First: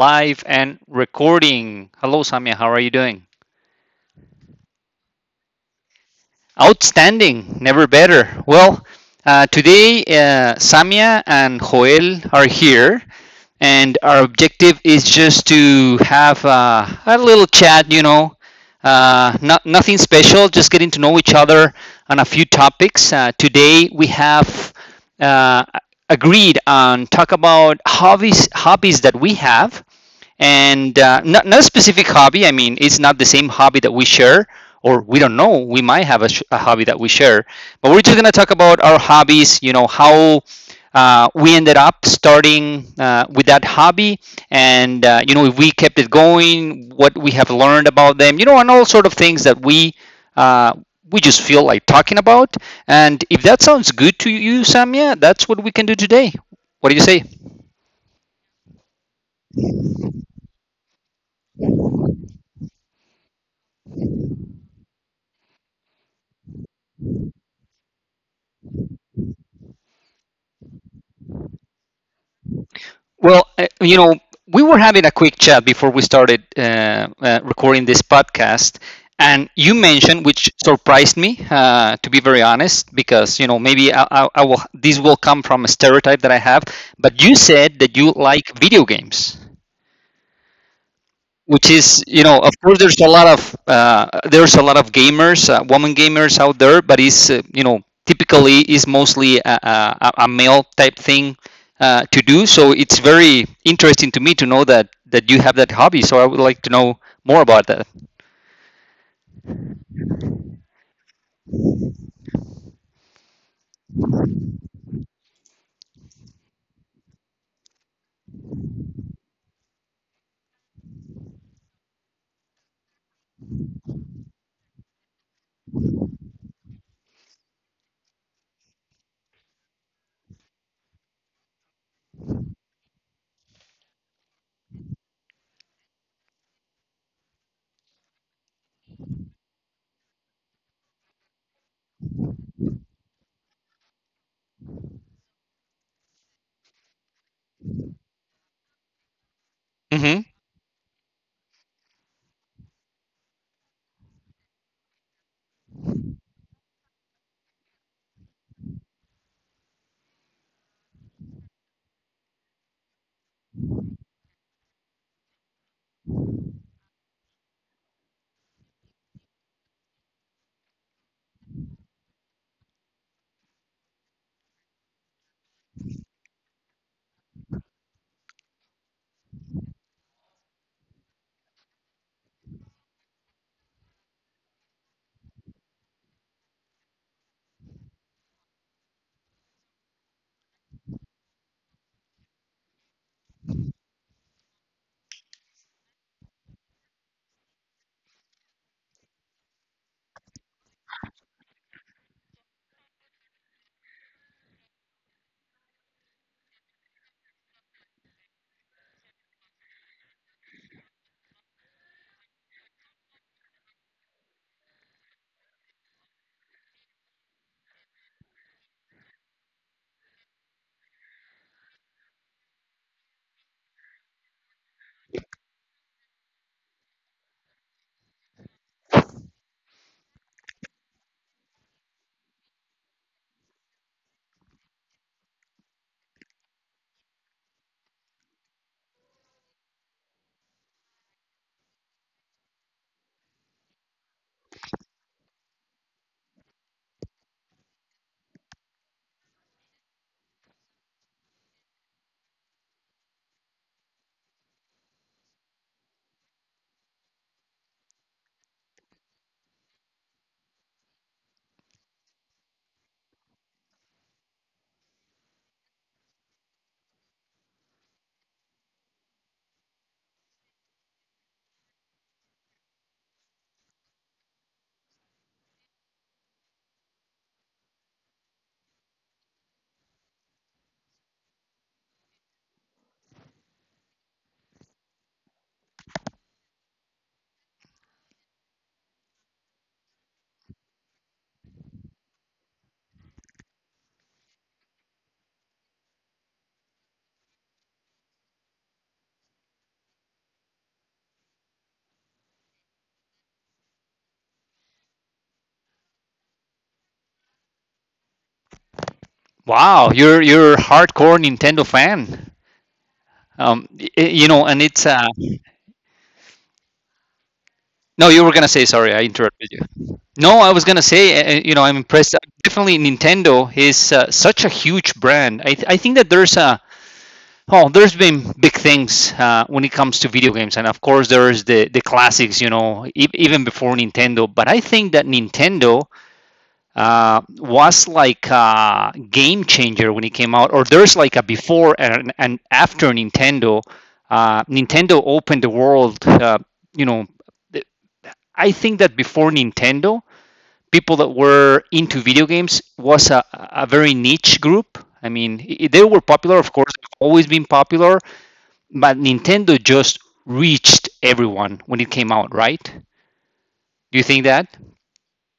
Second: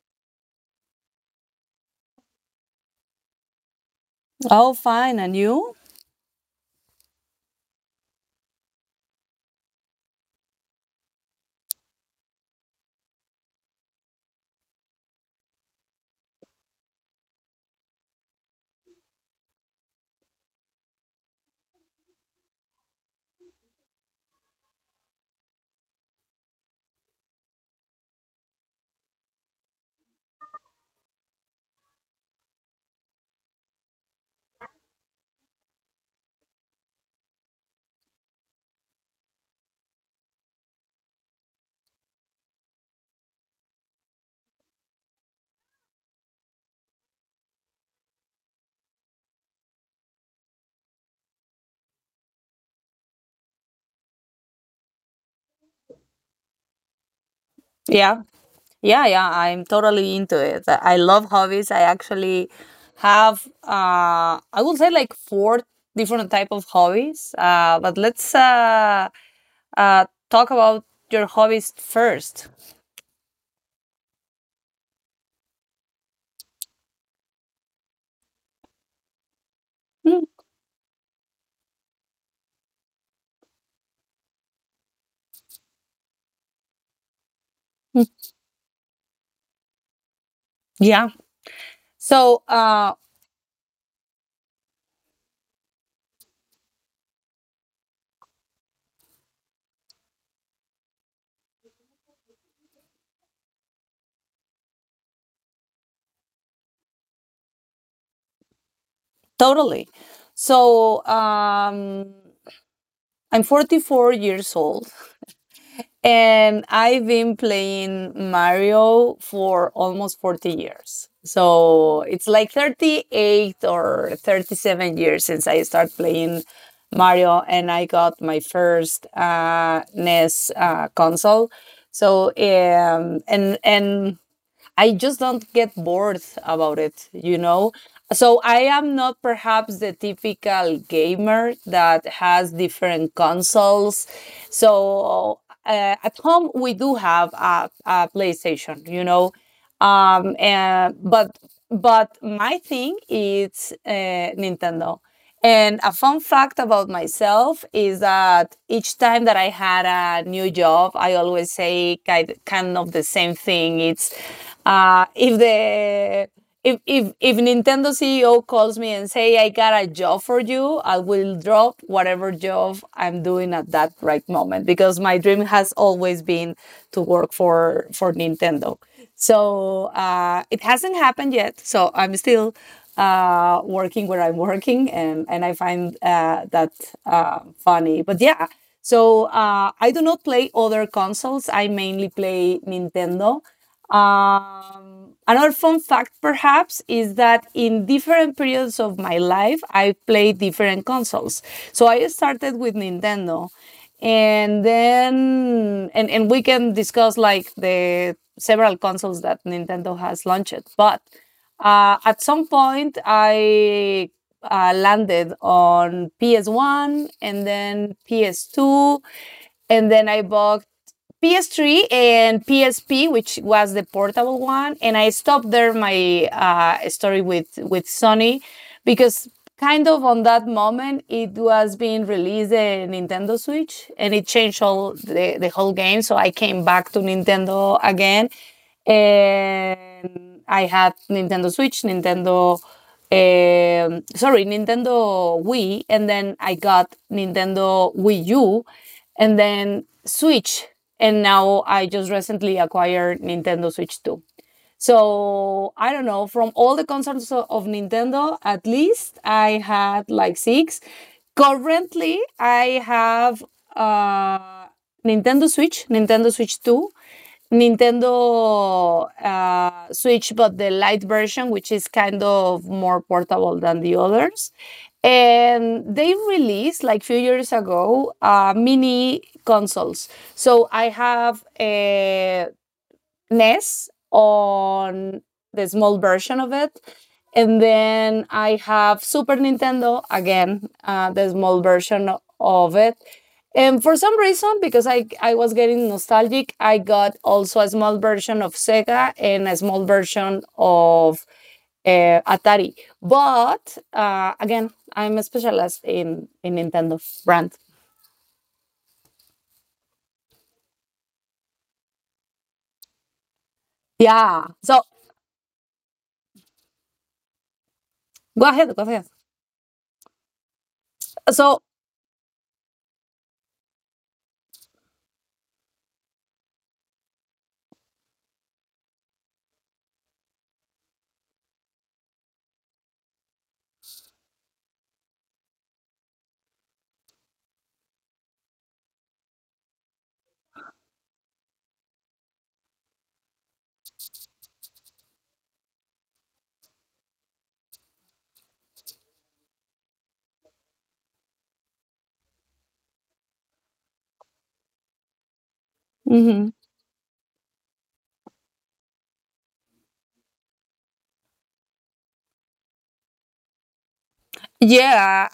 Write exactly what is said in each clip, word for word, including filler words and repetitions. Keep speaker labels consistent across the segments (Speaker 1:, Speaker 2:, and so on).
Speaker 1: live and recording. Hello, Samia. How are you doing?
Speaker 2: Oh, fine. And you?
Speaker 1: Outstanding. Never better. Well, uh, today, uh, Samia and Joel are here, and our objective is just to have uh, a little chat, you know, uh, not, nothing special, just getting to know each other on a few topics. Uh, today, we have uh, agreed on talk about hobbies hobbies that we have and uh, not, not a specific hobby. I mean, it's not the same hobby that we share, or we don't know, we might have a, sh- a hobby that we share, but we're just going to talk about our hobbies. You know, how uh, we ended up starting uh, with that hobby, and uh, you know, if we kept it going, what we have learned about them, you know and all sort of things that we uh, we just feel like talking about. And if that sounds good to you, Samia, that's what we can do today. What do you say?
Speaker 2: Yeah. Yeah, yeah. I'm totally into it. I I love hobbies. I actually have uh I would say like four different type of hobbies. Uh but let's uh uh talk about your hobbies first.
Speaker 1: Well, uh, you know, we were having a quick chat before we started uh, uh, recording this podcast, and you
Speaker 2: Mm,
Speaker 1: mentioned, which surprised me, uh, to be very honest, because you know maybe I, I, I will. This will come from a stereotype that I have, but you said that
Speaker 2: mm,
Speaker 1: you like video games,
Speaker 2: yeah.
Speaker 1: which is, you
Speaker 2: So
Speaker 1: know, of course,
Speaker 2: uh
Speaker 1: there's a lot of uh, there's a lot of gamers, uh, women gamers out there, but it's, uh, you know, typically is mostly a, a, a male type thing uh, to do. So it's very interesting to me to know that that you have that hobby, so I would like to know more about that.
Speaker 2: totally. So um I'm forty-four years old. And I've been playing Mario for almost forty years. So it's like thirty-eight or thirty-seven years since I started playing Mario and I got my first uh, N E S uh, console. So um, and and I just don't get bored about it, you know? So I am not perhaps the typical gamer that has different consoles. So uh, at home we do have a, a PlayStation, you know,
Speaker 1: Hmm.
Speaker 2: um, and but but my thing is uh, Nintendo. And a fun fact about myself is that each time that I had a new job, I always say kind kind of the same thing. It's uh, If the if, if if Nintendo C E O calls me and say I got a job for you, I will drop whatever job I'm doing at that right moment because my dream has always been to work for for Nintendo. So uh, it hasn't happened yet. So I'm still uh, working where I'm working, and and I find uh, that uh, funny. But yeah, so uh, I do not play other consoles. I mainly play Nintendo. Um, Another fun fact, perhaps, is that in different periods of my life, I played different consoles. So I started with Nintendo, and then and, and we can discuss like the several consoles that Nintendo has launched. But uh, at some point, I uh, landed on P S one and then P S two, and then I bought P S three and P S P, which was the portable one, and I stopped there my uh, story with with Sony because kind of on that moment it was being released the Nintendo Switch and it changed all the, the whole game. So I came back to Nintendo again, and I had Nintendo Switch, Nintendo um, sorry, Nintendo Wii, and then I got Nintendo Wii U, and then Switch, and now I just recently acquired Nintendo Switch two. So I don't know. From all the consoles o- of Nintendo, at least I had like six. Currently, I have uh, Nintendo Switch, Nintendo Switch Two, Nintendo uh, Switch, but the light version, which is kind of more portable than the others. And they released like few years ago uh, mini consoles. So I have a N E S on the small version of it. And then I have Super Nintendo, again, uh, the small version of it. And for some reason, because I, I was getting nostalgic, I got also a small version of Sega and a small version of uh, Atari. But uh, again, I'm specialized in, in Nintendo brand.
Speaker 1: Wow, you're you're a hardcore Nintendo fan. Um, y- you know, and it's
Speaker 2: Yeah.
Speaker 1: uh,
Speaker 2: So
Speaker 1: no, you were gonna say. Sorry,
Speaker 2: go
Speaker 1: I
Speaker 2: ahead, go
Speaker 1: interrupted
Speaker 2: ahead.
Speaker 1: you. No, I was gonna say, Uh, you know, I'm
Speaker 2: So,
Speaker 1: impressed. Uh, Definitely, Nintendo is uh, such a huge brand. I, th- I think that there's a, oh, there's been big things uh, when it comes to video games. And of course, there's the the classics. You know, e- even before Nintendo. But I think that Nintendo uh, was like a game changer when it came out, or there's like a before and and after Nintendo. Uh, Nintendo opened the world. Uh, you know I think that before Nintendo, people that were into video games was a, a very niche group. I mean, they were popular, of
Speaker 2: mhm.
Speaker 1: course, always been popular, but Nintendo just reached everyone when it came out, right? Do you think that?
Speaker 2: Yeah,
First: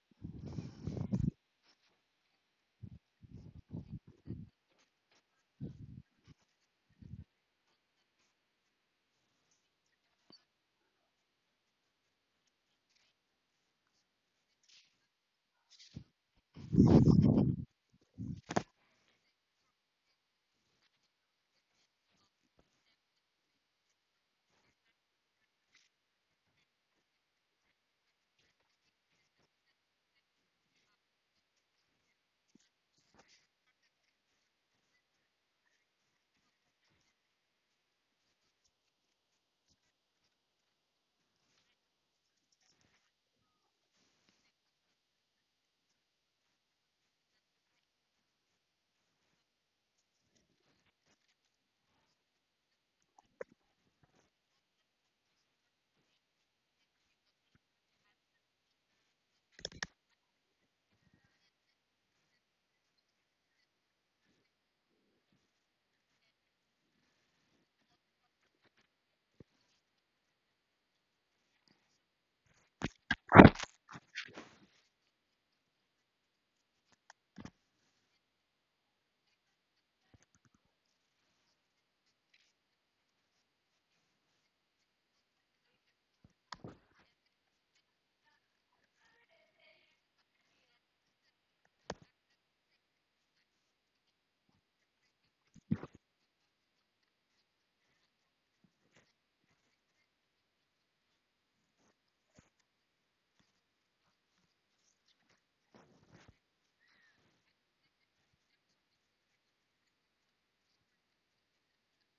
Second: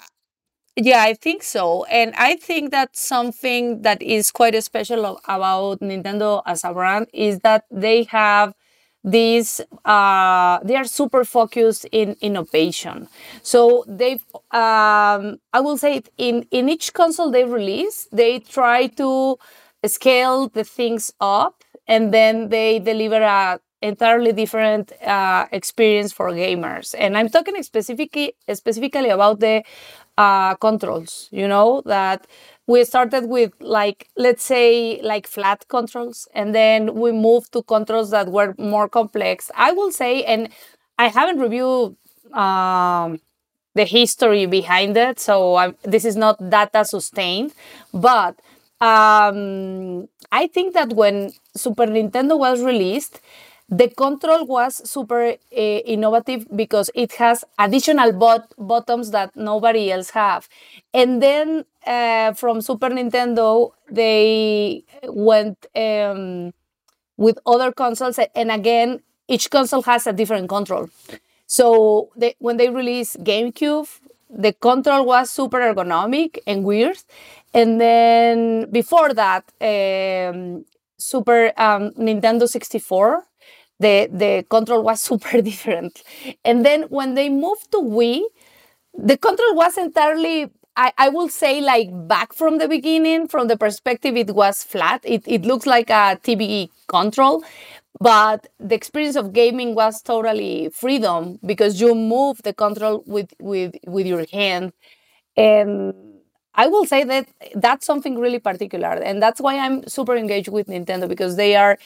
Speaker 2: yeah, I think so. And I think that something that is quite special of- about Nintendo as a brand is that they have this uh, they are super focused in innovation. So they've, um, I will say, it in in each console they release, they try to scale the things up, and then they deliver a entirely different uh, experience for gamers. And I'm talking specifically specifically about the uh, controls. You know that we started with like let's say like flat controls and then we moved to controls that were more complex. I will say. And I haven't reviewed um, the history behind it. So um, this is not data sustained, but um, I think that when Super Nintendo was released, the control was super uh, innovative because it has additional bot- buttons that nobody else have. And then uh, from Super Nintendo, they went um, with other consoles. And again, each console has a different control. So they, when they released GameCube, the control was super ergonomic and weird. And then before that, um, Super um, Nintendo sixty-four, the, the control was super different. And then when they moved to Wii, the control was entirely. I, I will say like back from the beginning. From the perspective, it was flat. It, it, looks like a tbe control, but the experience of gaming was totally freedom, because you move the control with with with your hand. And I will say that that's something really particular, and that's why I'm super engaged with Nintendo, because they are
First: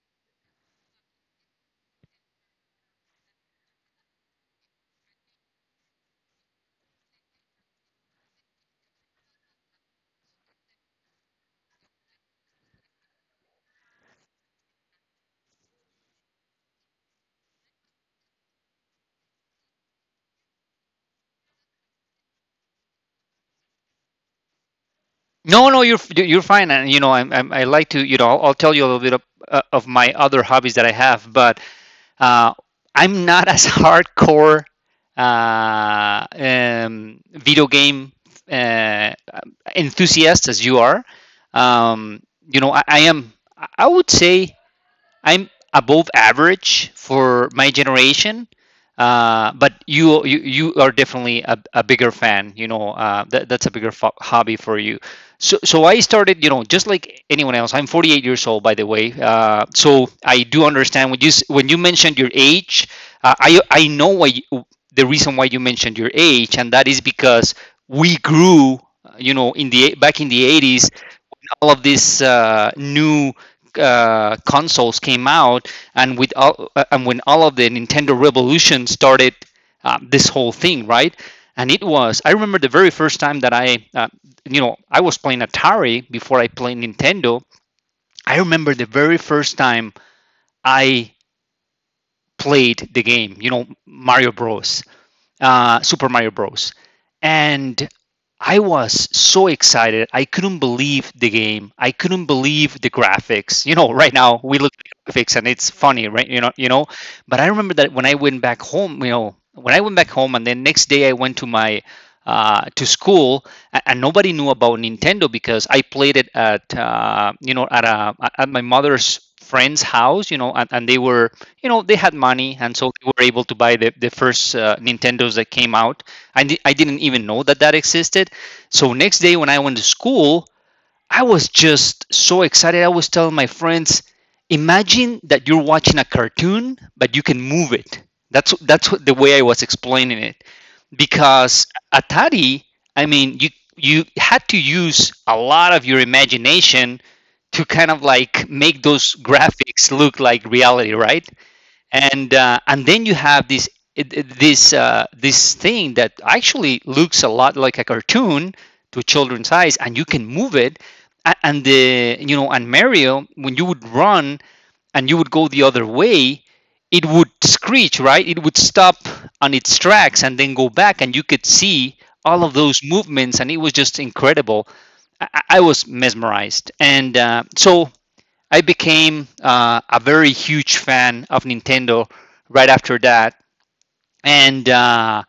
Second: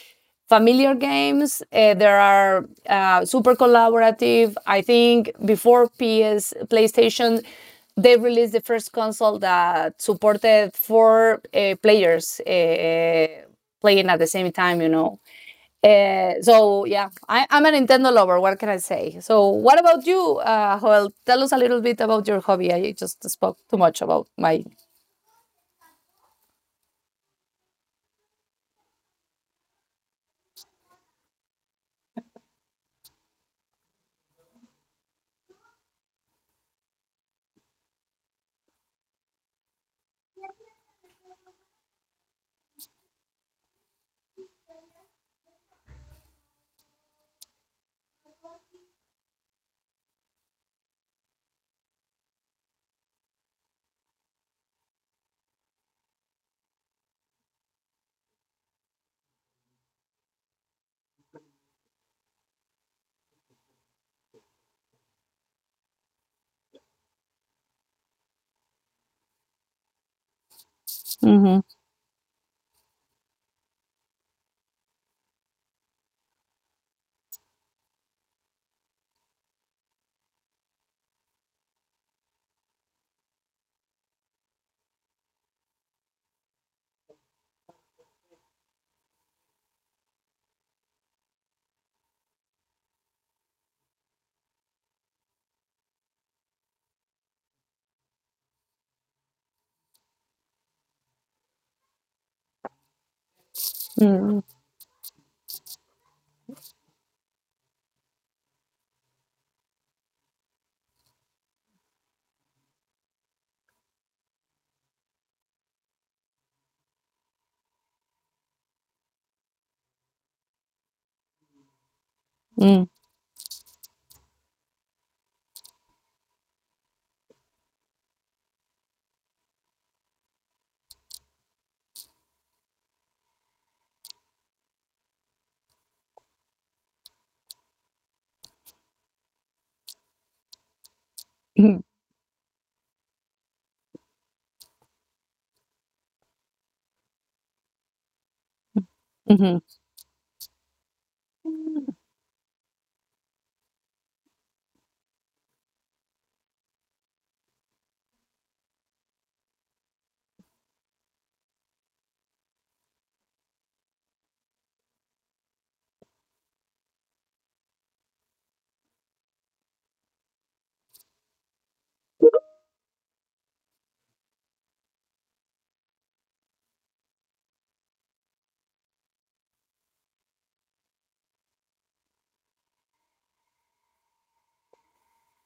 Speaker 2: familiar games. Uh, there are uh, super collaborative. I think before P S PlayStation, they released the first console that supported four uh, players uh, playing at the same time. You know. Uh, so yeah, I, I'm a Nintendo lover. What can I say? So what about you, uh, Joel? Tell us a little bit about your hobby. I just spoke too much about my.
Speaker 1: No, no, you're f- you're fine, and you know, I'm, I'm, I like to, you know, I'll, I'll tell you a little bit of, uh, of my other hobbies that I have, but uh, I'm not as hardcore uh, um, video game uh, enthusiast as you are. Um, you know, I, I am. I I would say I'm above average for my generation, uh, but you you, you are definitely a, a bigger fan. You know, uh, that, that's a bigger fo- hobby for you. So so I started, you know, just like anyone else. I'm forty-eight years old, by the way. Uh, so I do understand when you s- when you mentioned your age. Uh, I I know why you, the reason why you mentioned your age, and that is because we grew, uh, you know, in the back in the eighties.
Speaker 2: Mhm.
Speaker 1: All of these uh, new uh, consoles came out, and with all, uh, and when all of the Nintendo Revolution started, uh, this whole thing, right? And it was, I remember the very first time that I, uh, you know, I was playing Atari before I played Nintendo. I remember the very first time I played the game, you know, Mario Bros, uh, Super Mario Bros. And I was so excited. I couldn't believe the game. I couldn't believe the graphics. You know, right
Speaker 2: Mm.
Speaker 1: now we look at the graphics and it's funny, right? You know, you know. But I remember that when I went back home, you know, when I went back home, and then next day I went to my uh, to school, and nobody knew about Nintendo because I played it at, uh, you know at a at my mother's friend's house, you know, and, and they were, you know, they had money,
Speaker 2: Mm.
Speaker 1: and so they were able to buy the the first uh, Nintendos that came out. I di- I didn't even know that that existed. So next day when I went to school, I was just so excited. I was telling my friends, imagine that you're watching a cartoon, but you can move it. That's that's what, the way I was explaining it, because Atari, I mean, you you had to use a lot of your imagination to kind of like make those
Speaker 2: Mhm.
Speaker 1: graphics look like reality, right?
Speaker 2: Mhm.
Speaker 1: And uh, and then you have this this uh, this thing that actually looks a lot like a cartoon to children's eyes, and you can move it. A- and the you know and Mario, when you would run and you would go the other way, it would screech, right? It would stop on its tracks and then go back, and you could see all of those movements, and it was just incredible. I, I I was mesmerized, and uh, so I became uh, a very huge fan of Nintendo right after that. And uh,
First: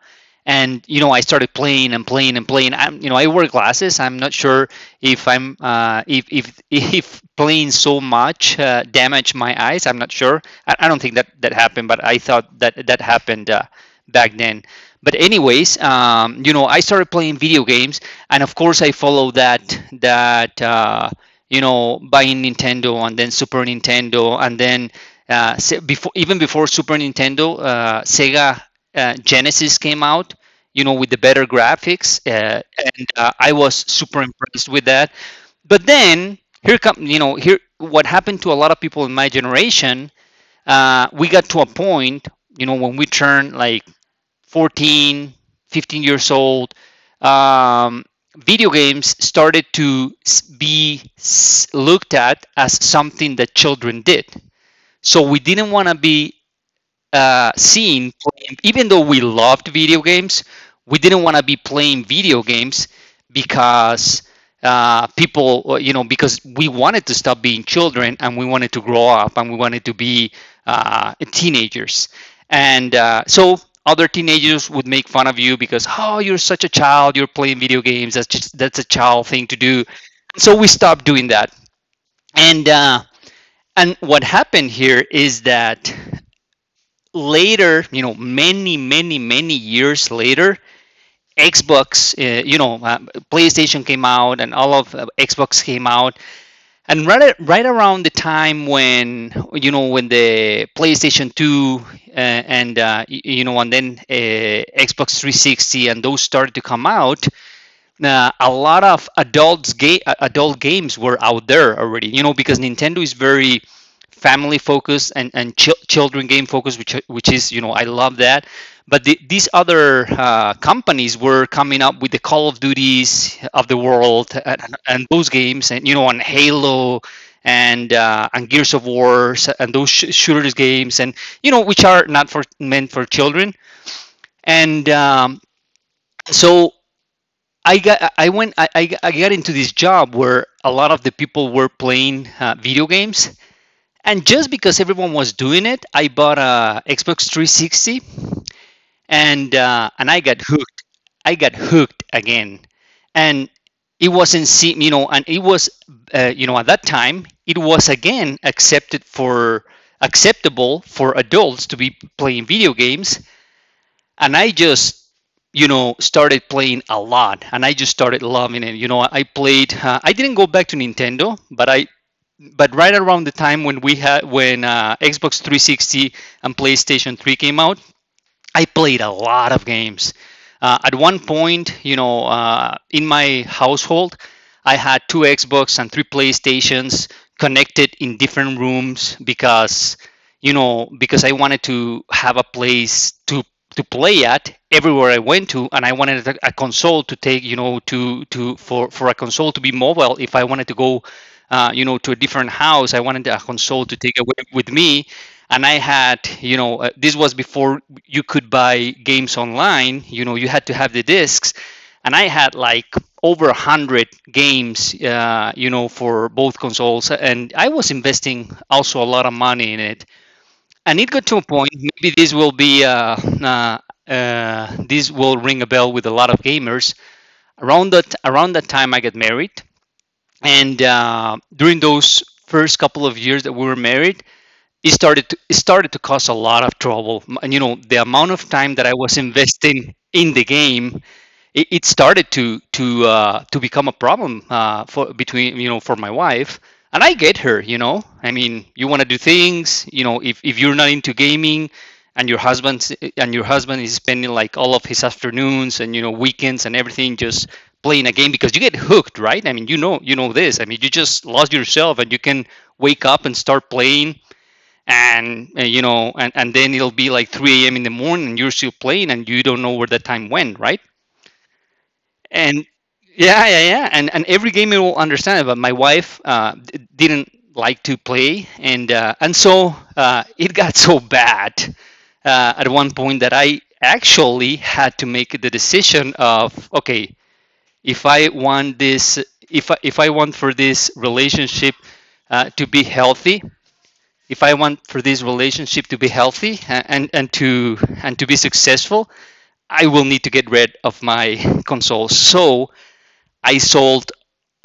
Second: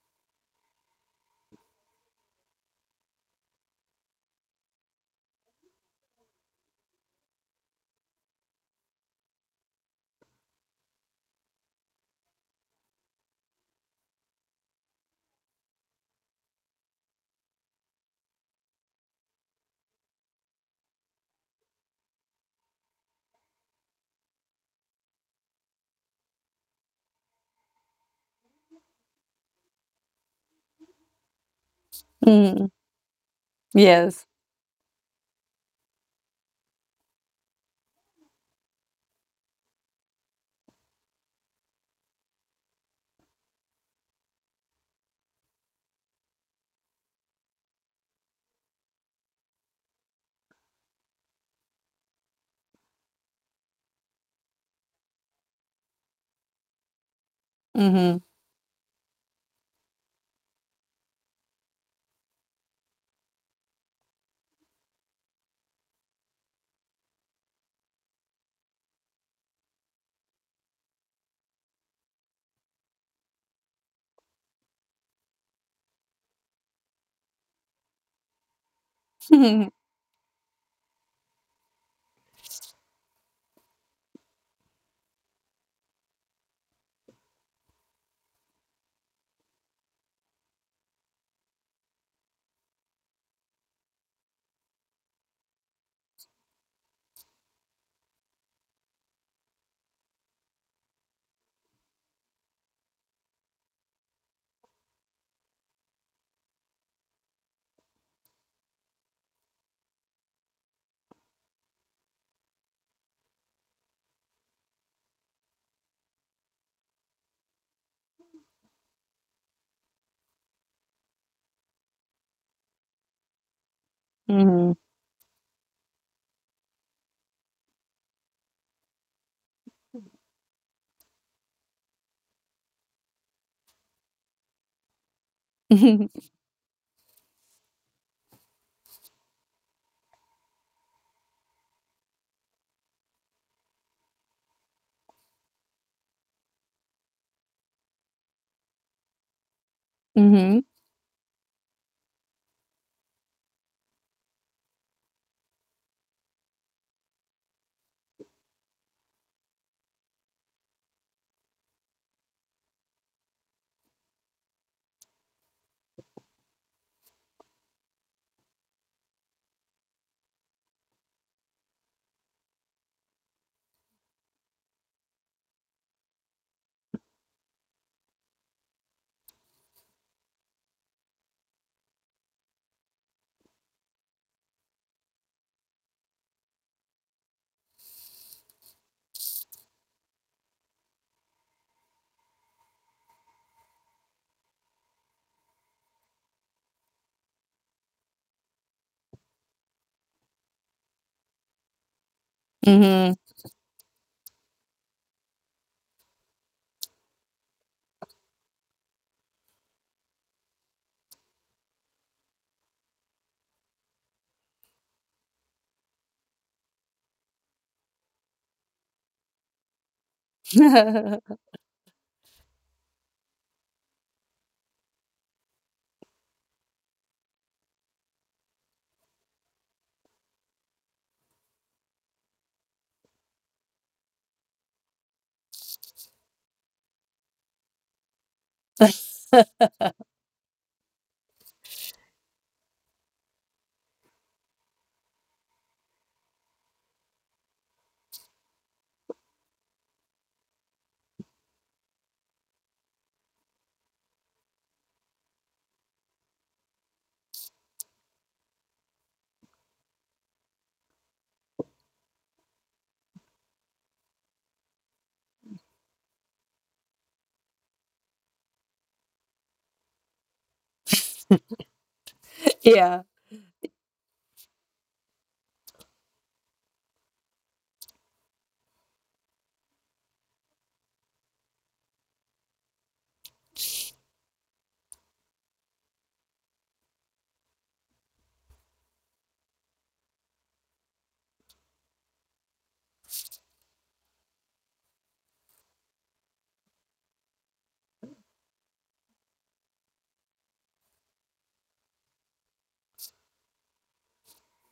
Speaker 1: and you know, I started playing and playing and playing. I'm, you know, I wear glasses. I'm not sure if I'm uh, if if if playing so much uh, damaged my eyes, I'm not sure. I, I don't think that that happened, but I thought that that happened uh, back then. But anyways, um, you know, I started playing video games, and of course, I followed that that uh, you know, buying Nintendo and then Super Nintendo, and then uh, se- before even before Super Nintendo, uh, Sega uh, Genesis came out, you know, with the better graphics, uh,
Speaker 2: Mhm.
Speaker 1: and uh, I was
Speaker 2: Yes.
Speaker 1: super impressed with that. But then here come, you know, here what happened to a lot of people in my generation. Uh, we got to a point, you know, when we turned like fourteen, fifteen years old. um, Video games started to be looked at as something that children did. So we didn't want to be uh,
Speaker 2: Mhm.
Speaker 1: seen playing, even though we loved video games, we didn't want to be playing video games because uh, people, uh, you know, because we wanted to stop being children and we wanted to grow up and we wanted to be uh, teenagers. And uh, so other teenagers would make fun of you because, oh, you're such a child, you're playing video games. That's just, that's a child thing to do. So we stopped doing that. And uh, and what happened here is that later, you know, many, many, many years later, Xbox, uh, you know, uh, PlayStation came out, and all of, uh, Xbox came out. And right, right around the time when, you know, when the PlayStation two uh, and, uh, you know, and then uh, Xbox three hundred sixty and those started to come out, uh, a lot of adults ga- uh, adult games were out there already, you know, because Nintendo is very family focused and and chil- children game focused, which which is, you know, I love that, but the, these other uh, companies were coming up with the Call of Duties of the world, and,
Speaker 2: Mhm.
Speaker 1: and those games, and you know, on Halo, and uh, and Gears of War and those sh- shooters games, and you know, which are not for, meant for children. And um, so I got I went I, I got into this job where a lot of the people were playing uh, video games, and just because everyone was doing it, I bought a Xbox three sixty, and uh, and
Speaker 2: Mhm.
Speaker 1: I got
Speaker 2: Mhm.
Speaker 1: hooked. I got hooked again, and it wasn't se- you know, and it was uh, you know, at that time it was again accepted for, acceptable for adults to be playing video games. And I just, you know, started playing a lot, and I just started loving it. You know, I played, uh, I didn't go back to Nintendo, but I but right around the time when we had when uh, Xbox three hundred sixty and PlayStation three came out, I played a lot of games. Uh, at one point, you know, uh, in my household, I had two Xbox and three PlayStations connected in different rooms because, you know, because I wanted to have a place to to play at everywhere I went to, and I wanted a, a console to take, you know, to to for for a console to be mobile. If I wanted to go, uh, you know, to a different house, I wanted a console to take away with me. And I had, you know, uh, this was before you could buy games online. You know, you had to have the discs, and I had like over a hundred games, uh, you know, for both consoles, and I was investing also a lot of money in it. And it got to a point, maybe this will be uh, uh, uh, this will ring a bell with a lot of gamers. Around that around that time I got married, and uh, during those first couple of years that we were married, it started to, it started to cause a lot of trouble. And you know, the amount of time that I was investing in the game, it, it started to to uh, to become a problem, uh, for between, you know, for my wife. And I get her, you know, I mean, you want to do things, you know. If, if you're not into gaming, and your husband's and your husband is spending like all of his afternoons and, you know, weekends and everything just playing a game, because you get hooked, right? I mean, you know, you know this, I mean, you just lost yourself, and you can wake up and start playing. And uh, you know, and, and then it'll be like three a.m. in the morning and you're still playing, and you don't know where the time went, right? And
Speaker 2: Yeah.
Speaker 1: yeah, yeah, yeah. And and every game, you will understand it. But my wife uh, d- didn't like to play. And uh, and so uh, it got so bad uh, at one point that I actually had to make the decision of, okay, if I want this, if i, if I want for this relationship uh, to be healthy, if I want for this relationship to be healthy and and to and to be successful, I will need to get rid of my console. So I sold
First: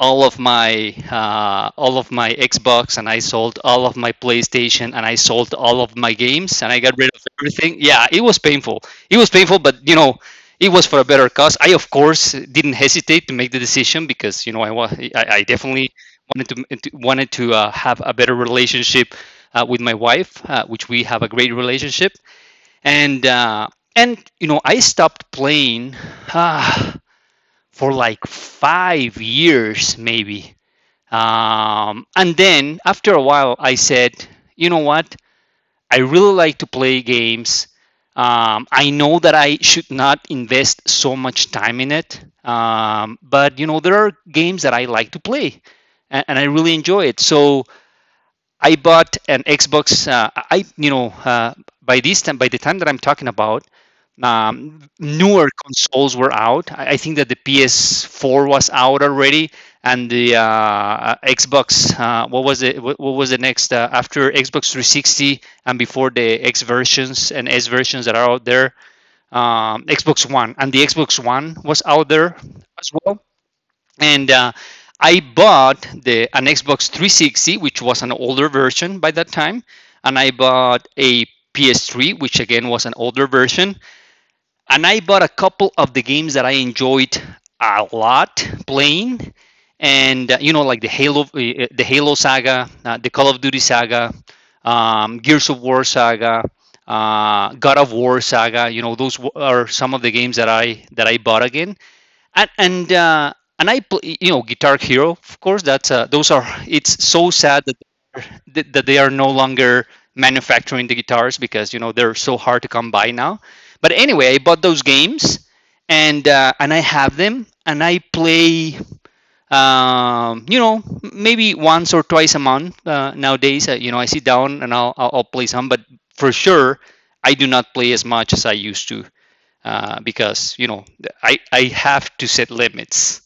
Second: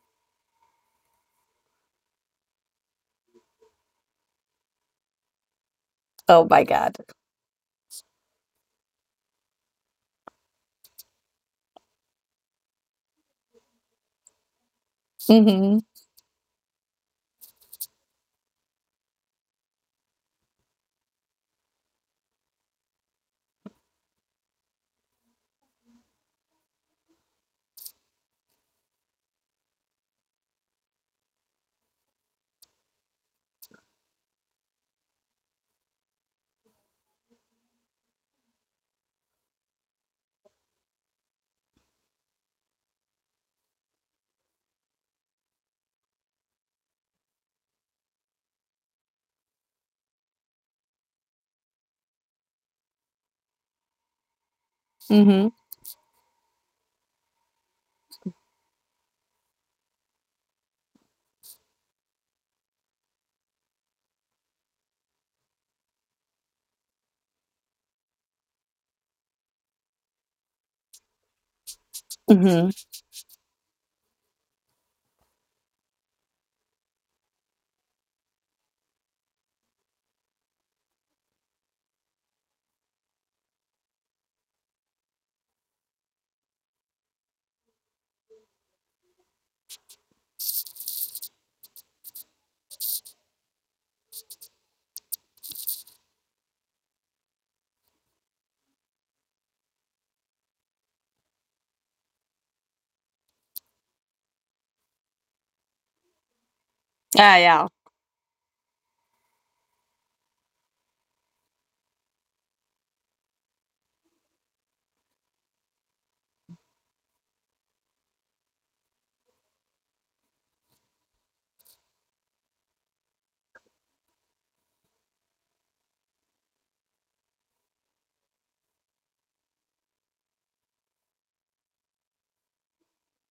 Speaker 1: all of my uh, all of my Xbox, and I sold all of my PlayStation, and I sold all of my
Speaker 2: Oh
Speaker 1: games,
Speaker 2: my
Speaker 1: and I got
Speaker 2: God.
Speaker 1: rid of everything. Yeah, it was painful. It was painful, but you know, it was for a better cause. I, of course, didn't hesitate to make the decision, because you know, I was I, I
Speaker 2: Mhm.
Speaker 1: definitely wanted to to- wanted to uh, have a better relationship uh, with my wife, uh, which we have a great relationship. And uh, and you know, I stopped playing for like five years, maybe. Um, and then after a while, I said, you know what? I really like to play games. Um, I know that I should not invest so much time in it, um, but you know, there are games that I like to play, and, and I really enjoy it. So I bought an Xbox. Uh, I you know uh, By this time, by the time that I'm talking about, um, newer
Speaker 2: Mhm.
Speaker 1: consoles were out. I, I think that the P S four was out already, and the uh, uh, Xbox. Uh, what was it? What, what was the next uh, after Xbox three sixty and before the X versions and S versions that are out there? Um, Xbox One, and the Xbox One was out there
Speaker 2: Mhm.
Speaker 1: as well. And uh, I bought the an Xbox three sixty, which was an older version by that time, and I bought a P S three, which again was an older version, and I bought a couple of the games that I enjoyed a lot playing. And uh, You know, like the Halo, uh, the Halo saga, uh, the Call of Duty saga, um, Gears of War saga, Uh, God of War saga. You know, those w- are some of the games that I that I bought again. And and uh, and I pl- you know, Guitar Hero, of course. That's uh, those are It's so
Speaker 2: Ah, yeah.
Speaker 1: sad that that that they are no longer manufacturing the guitars, because you know, they're so hard to come by now. But anyway, I bought those games, and uh, and I have them, and I play, um, you know maybe once or twice a month uh, nowadays. Uh, you know, I sit down and I'll, I'll I'll play some. But for sure, I do not play as much as I used to, uh, because you know, I I have to set limits.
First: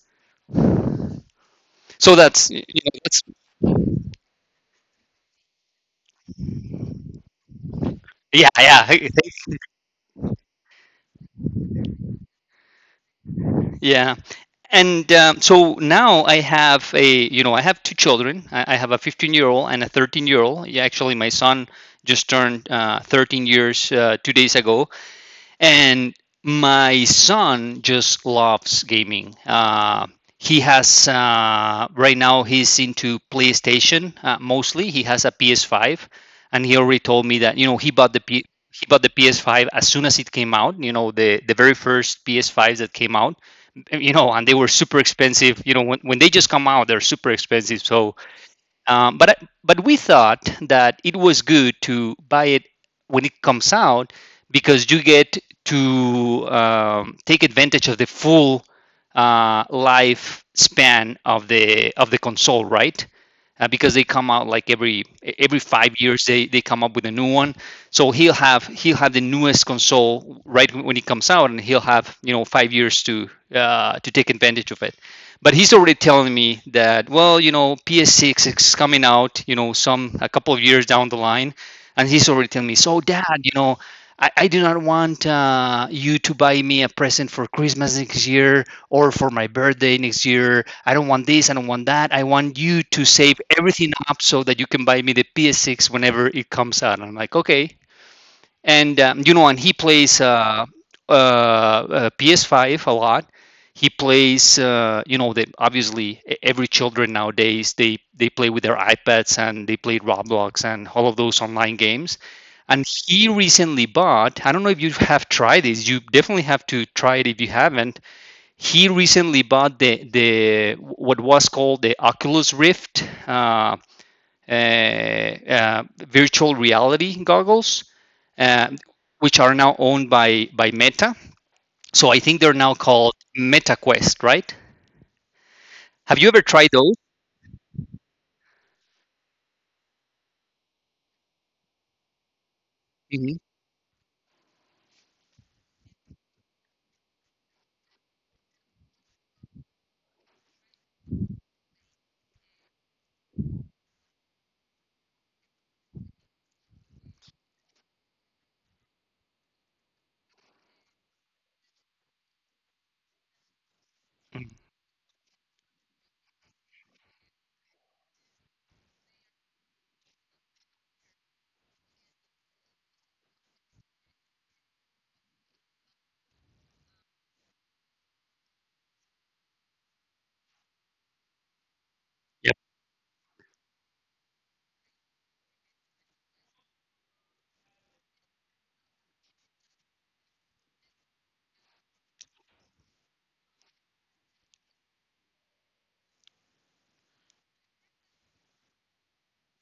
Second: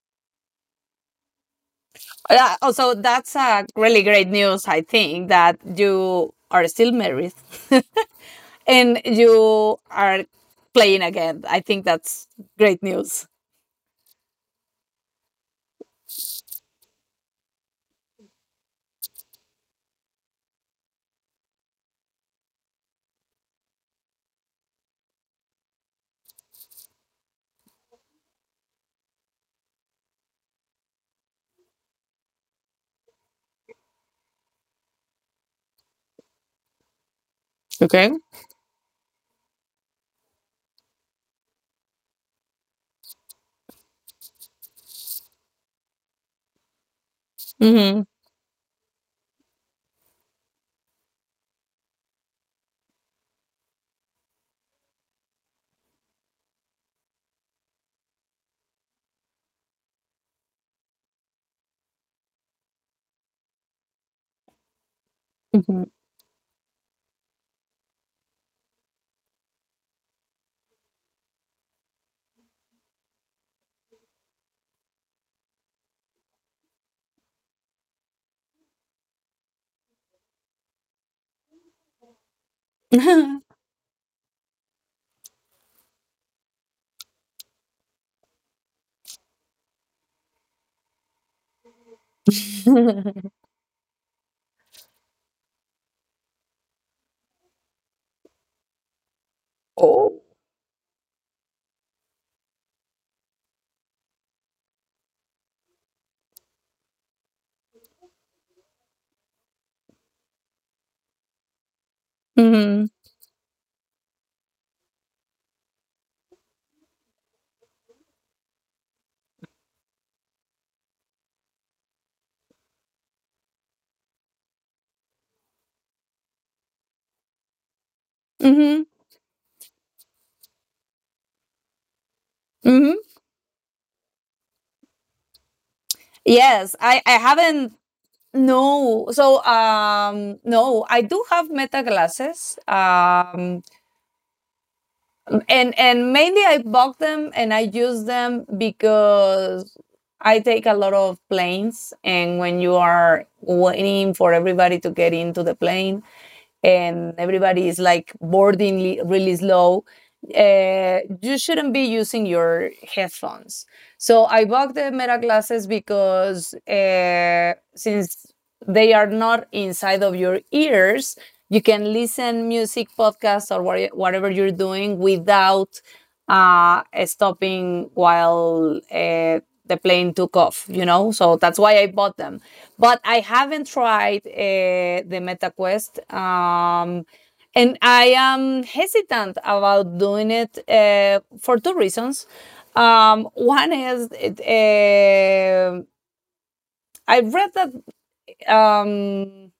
Speaker 1: So that's,
Speaker 2: Yeah.
Speaker 1: you
Speaker 2: Oh, so
Speaker 1: know, that's,
Speaker 2: that's uh, really great news. I think that you are still married,
Speaker 1: yeah, yeah,
Speaker 2: and you are playing again. I think that's great news.
Speaker 1: yeah. And um, so now I have, a you know, I have two children. I, I have a fifteen year old and a thirteen year old. Yeah, actually my son just turned uh, thirteen years uh, two days ago. And my son just loves gaming. Uh, he has uh, Right now he's into PlayStation uh, mostly. He has a P S five, and he already told me that you know, he bought
Speaker 2: Okay.
Speaker 1: the P- he bought the P S five as soon as it came out. You know, the the very first P S fives that came out. You know, and they were super expensive. You know, when, when they just come out, they're super expensive.
Speaker 2: Mhm.
Speaker 1: So um, but but we thought that it was good to buy it when it comes out, because you get to um, take advantage of the full uh, life span of the of the console, right? Uh, because they come out like every every
Speaker 2: Mhm.
Speaker 1: five years, they, they come up with a new one. So he'll have he'll have the newest console right when it comes out, and he'll have, you know, five years to uh, to take advantage of it. But he's already telling me that, well, you know, P S six is coming out, you know, some, a couple of years down the line. And he's already telling me, so Dad, you know, i, I do not want uh, you to buy me a present for Christmas next year or for my birthday next year. I don't want this, I don't want that, I want you to save everything up so that you can buy me the P S six whenever it comes out. And I'm like, okay. And um, you know, and he plays
Speaker 2: Oh.
Speaker 1: uh, uh, uh, P S five a lot. He plays, uh, you know, they, obviously e- every children nowadays, they they play with their iPads and they play Roblox and all of those online games. And
Speaker 2: Mhm.
Speaker 1: he recently bought, I don't know if you have tried this, you definitely have to try it if you haven't, he recently bought the the what was called the Oculus Rift uh, uh, uh, virtual reality goggles, uh,
Speaker 2: Mhm.
Speaker 1: which are now owned by by Meta. So I think they're now
Speaker 2: Hmm.
Speaker 1: called MetaQuest, right? Have you ever tried
Speaker 2: Yes,
Speaker 1: those?
Speaker 2: I, I haven't. No, so um, no, I do have meta glasses.
Speaker 1: Mm-hmm.
Speaker 2: Um, Um, and and mainly I bought them and I use them because I take a lot of planes, and when you are waiting for everybody to get into the plane, and everybody is like boarding li- really slow, uh, you shouldn't be using your headphones. So I bought the Meta glasses because uh, since they are not inside of your ears, you can listen music, podcasts or whatever you're doing without uh, stopping while uh, the plane took off, you know. So that's why I bought them,
Speaker 1: Yep.
Speaker 2: but I haven't tried uh, the metaquest um, and I am hesitant about doing it uh, for two reasons. um, one is it, uh, I read that um,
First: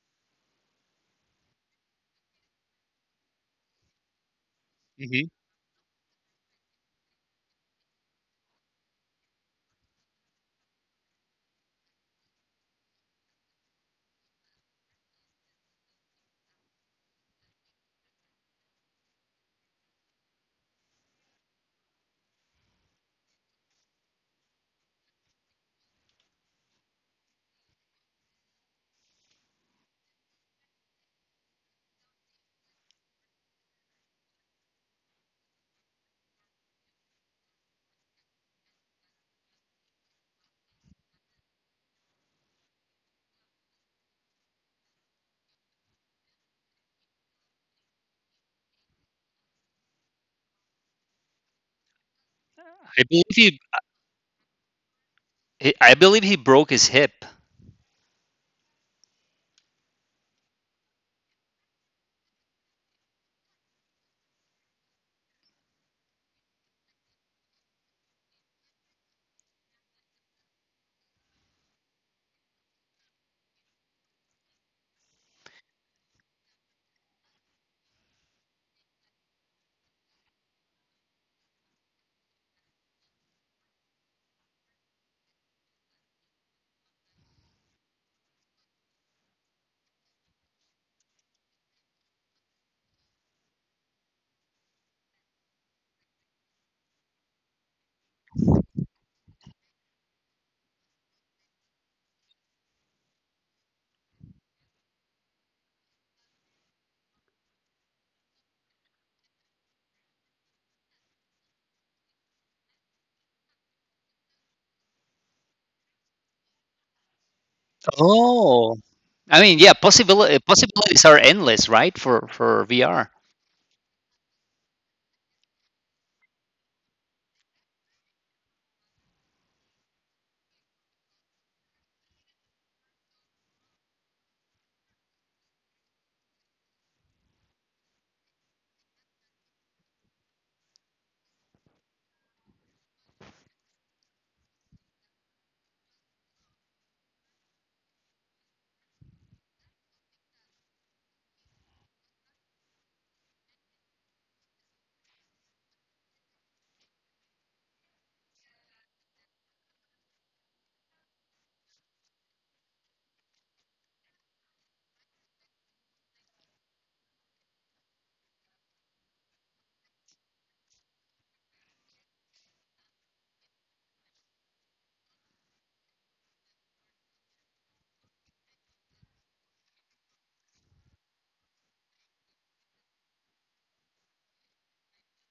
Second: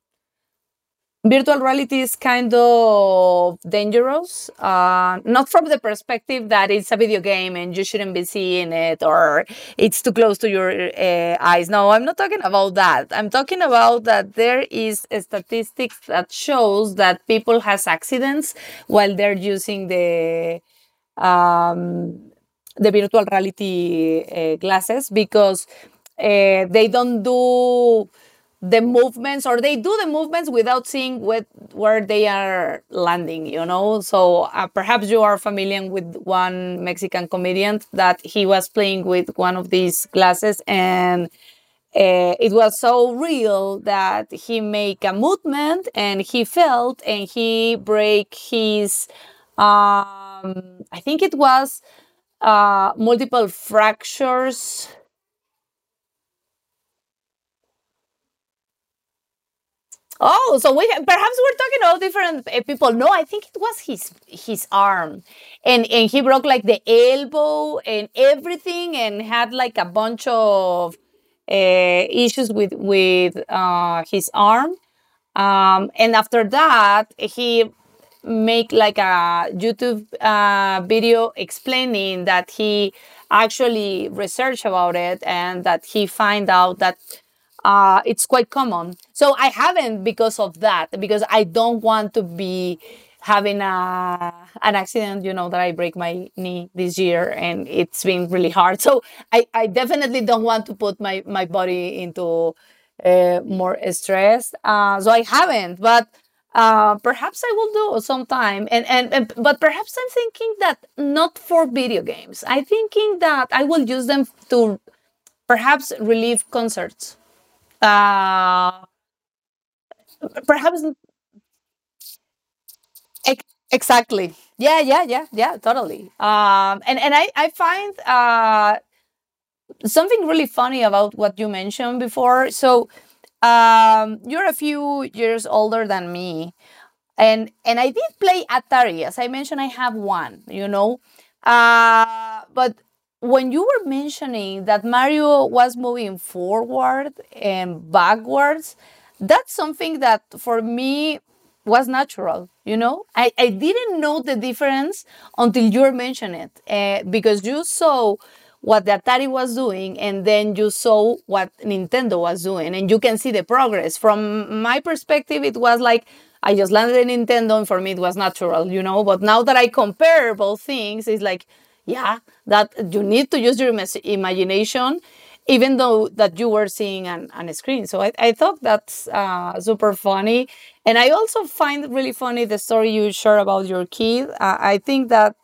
Speaker 2: virtual reality is kind of dangerous. Uh,
Speaker 1: Hmm.
Speaker 2: not from the perspective that it's a video game and you shouldn't be seeing it or it's too close to your uh, eyes. No, I'm not talking about that. I'm talking about that there is a statistics that shows that people has accidents while they're using the um, the virtual reality uh, glasses, because uh, they don't do the movements, or they do the movements without seeing what, where they are landing, you know. So uh, perhaps you are familiar with one mexican comedian that he was playing with one of these glasses, and uh, it was so real that he make a movement and he felt and he break his um, I think it was
Speaker 1: I
Speaker 2: uh,
Speaker 1: believe he,
Speaker 2: multiple fractures.
Speaker 1: I believe he broke his hip.
Speaker 2: Oh, so we perhaps we're talking all different uh, people. No, I think it was his his arm, and and he broke like the elbow and everything, and had like a bunch of uh, issues with with uh, his arm. Um, and after that, he make like a YouTube uh, video explaining that he actually researched about it and that he find out that uh, it's quite common. So I haven't because of that, because I don't want to be having a an accident, you know, that I break my knee this year, and it's been really hard. So i, I definitely don't want to put my, my body into uh, more stress, uh, so I haven't. But uh, perhaps I will do sometime. And, and, and but perhaps I'm thinking that not for video games. I'm thinking that I will use them to perhaps relieve concerts. Uh,
Speaker 1: Oh. I mean, yeah, possibility
Speaker 2: perhaps
Speaker 1: possibilities are endless, right? For for V R.
Speaker 2: Ex- exactly. Yeah, yeah, yeah, yeah, totally. Um, and and I I find uh, something really funny about what you mentioned before. So, um, you're a few years older than me, and and I did play Atari. As I mentioned, I have one, you know. Uh, but when you were mentioning that Mario was moving forward and backwards, that's something that for me was natural, you know. I, I didn't know the difference until you mentioned it uh, because you saw what the Atari was doing, and then you saw what Nintendo was doing, and you can see the progress. From my perspective, it was like I just landed at Nintendo, and for me, it was natural, you know. But now that I compare both things, it's like, yeah, that you need to use your imagination, even though that you were seeing on, on a screen. So I, I thought that's uh, super funny. And I also find really funny the story you share about your kid. Uh, I think that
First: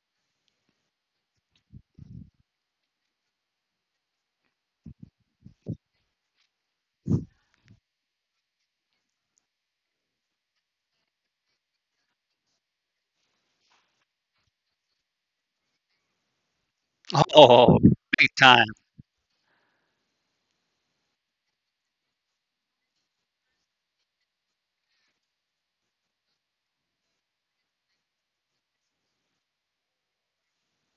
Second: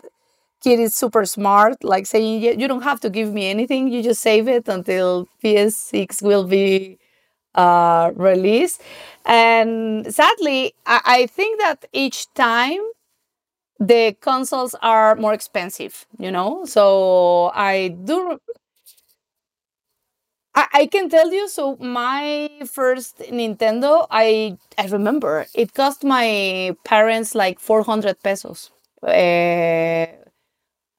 Speaker 2: kid is super smart, like saying, "Yeah, you don't have to give me anything. You just save it until P S six will be uh, released." And sadly, I-, I think that each time the consoles are more expensive, you know? So
Speaker 1: Oh,
Speaker 2: I
Speaker 1: big
Speaker 2: do.
Speaker 1: time.
Speaker 2: I, I can tell you. So my first Nintendo, I I remember it cost my parents like four hundred pesos. Uh,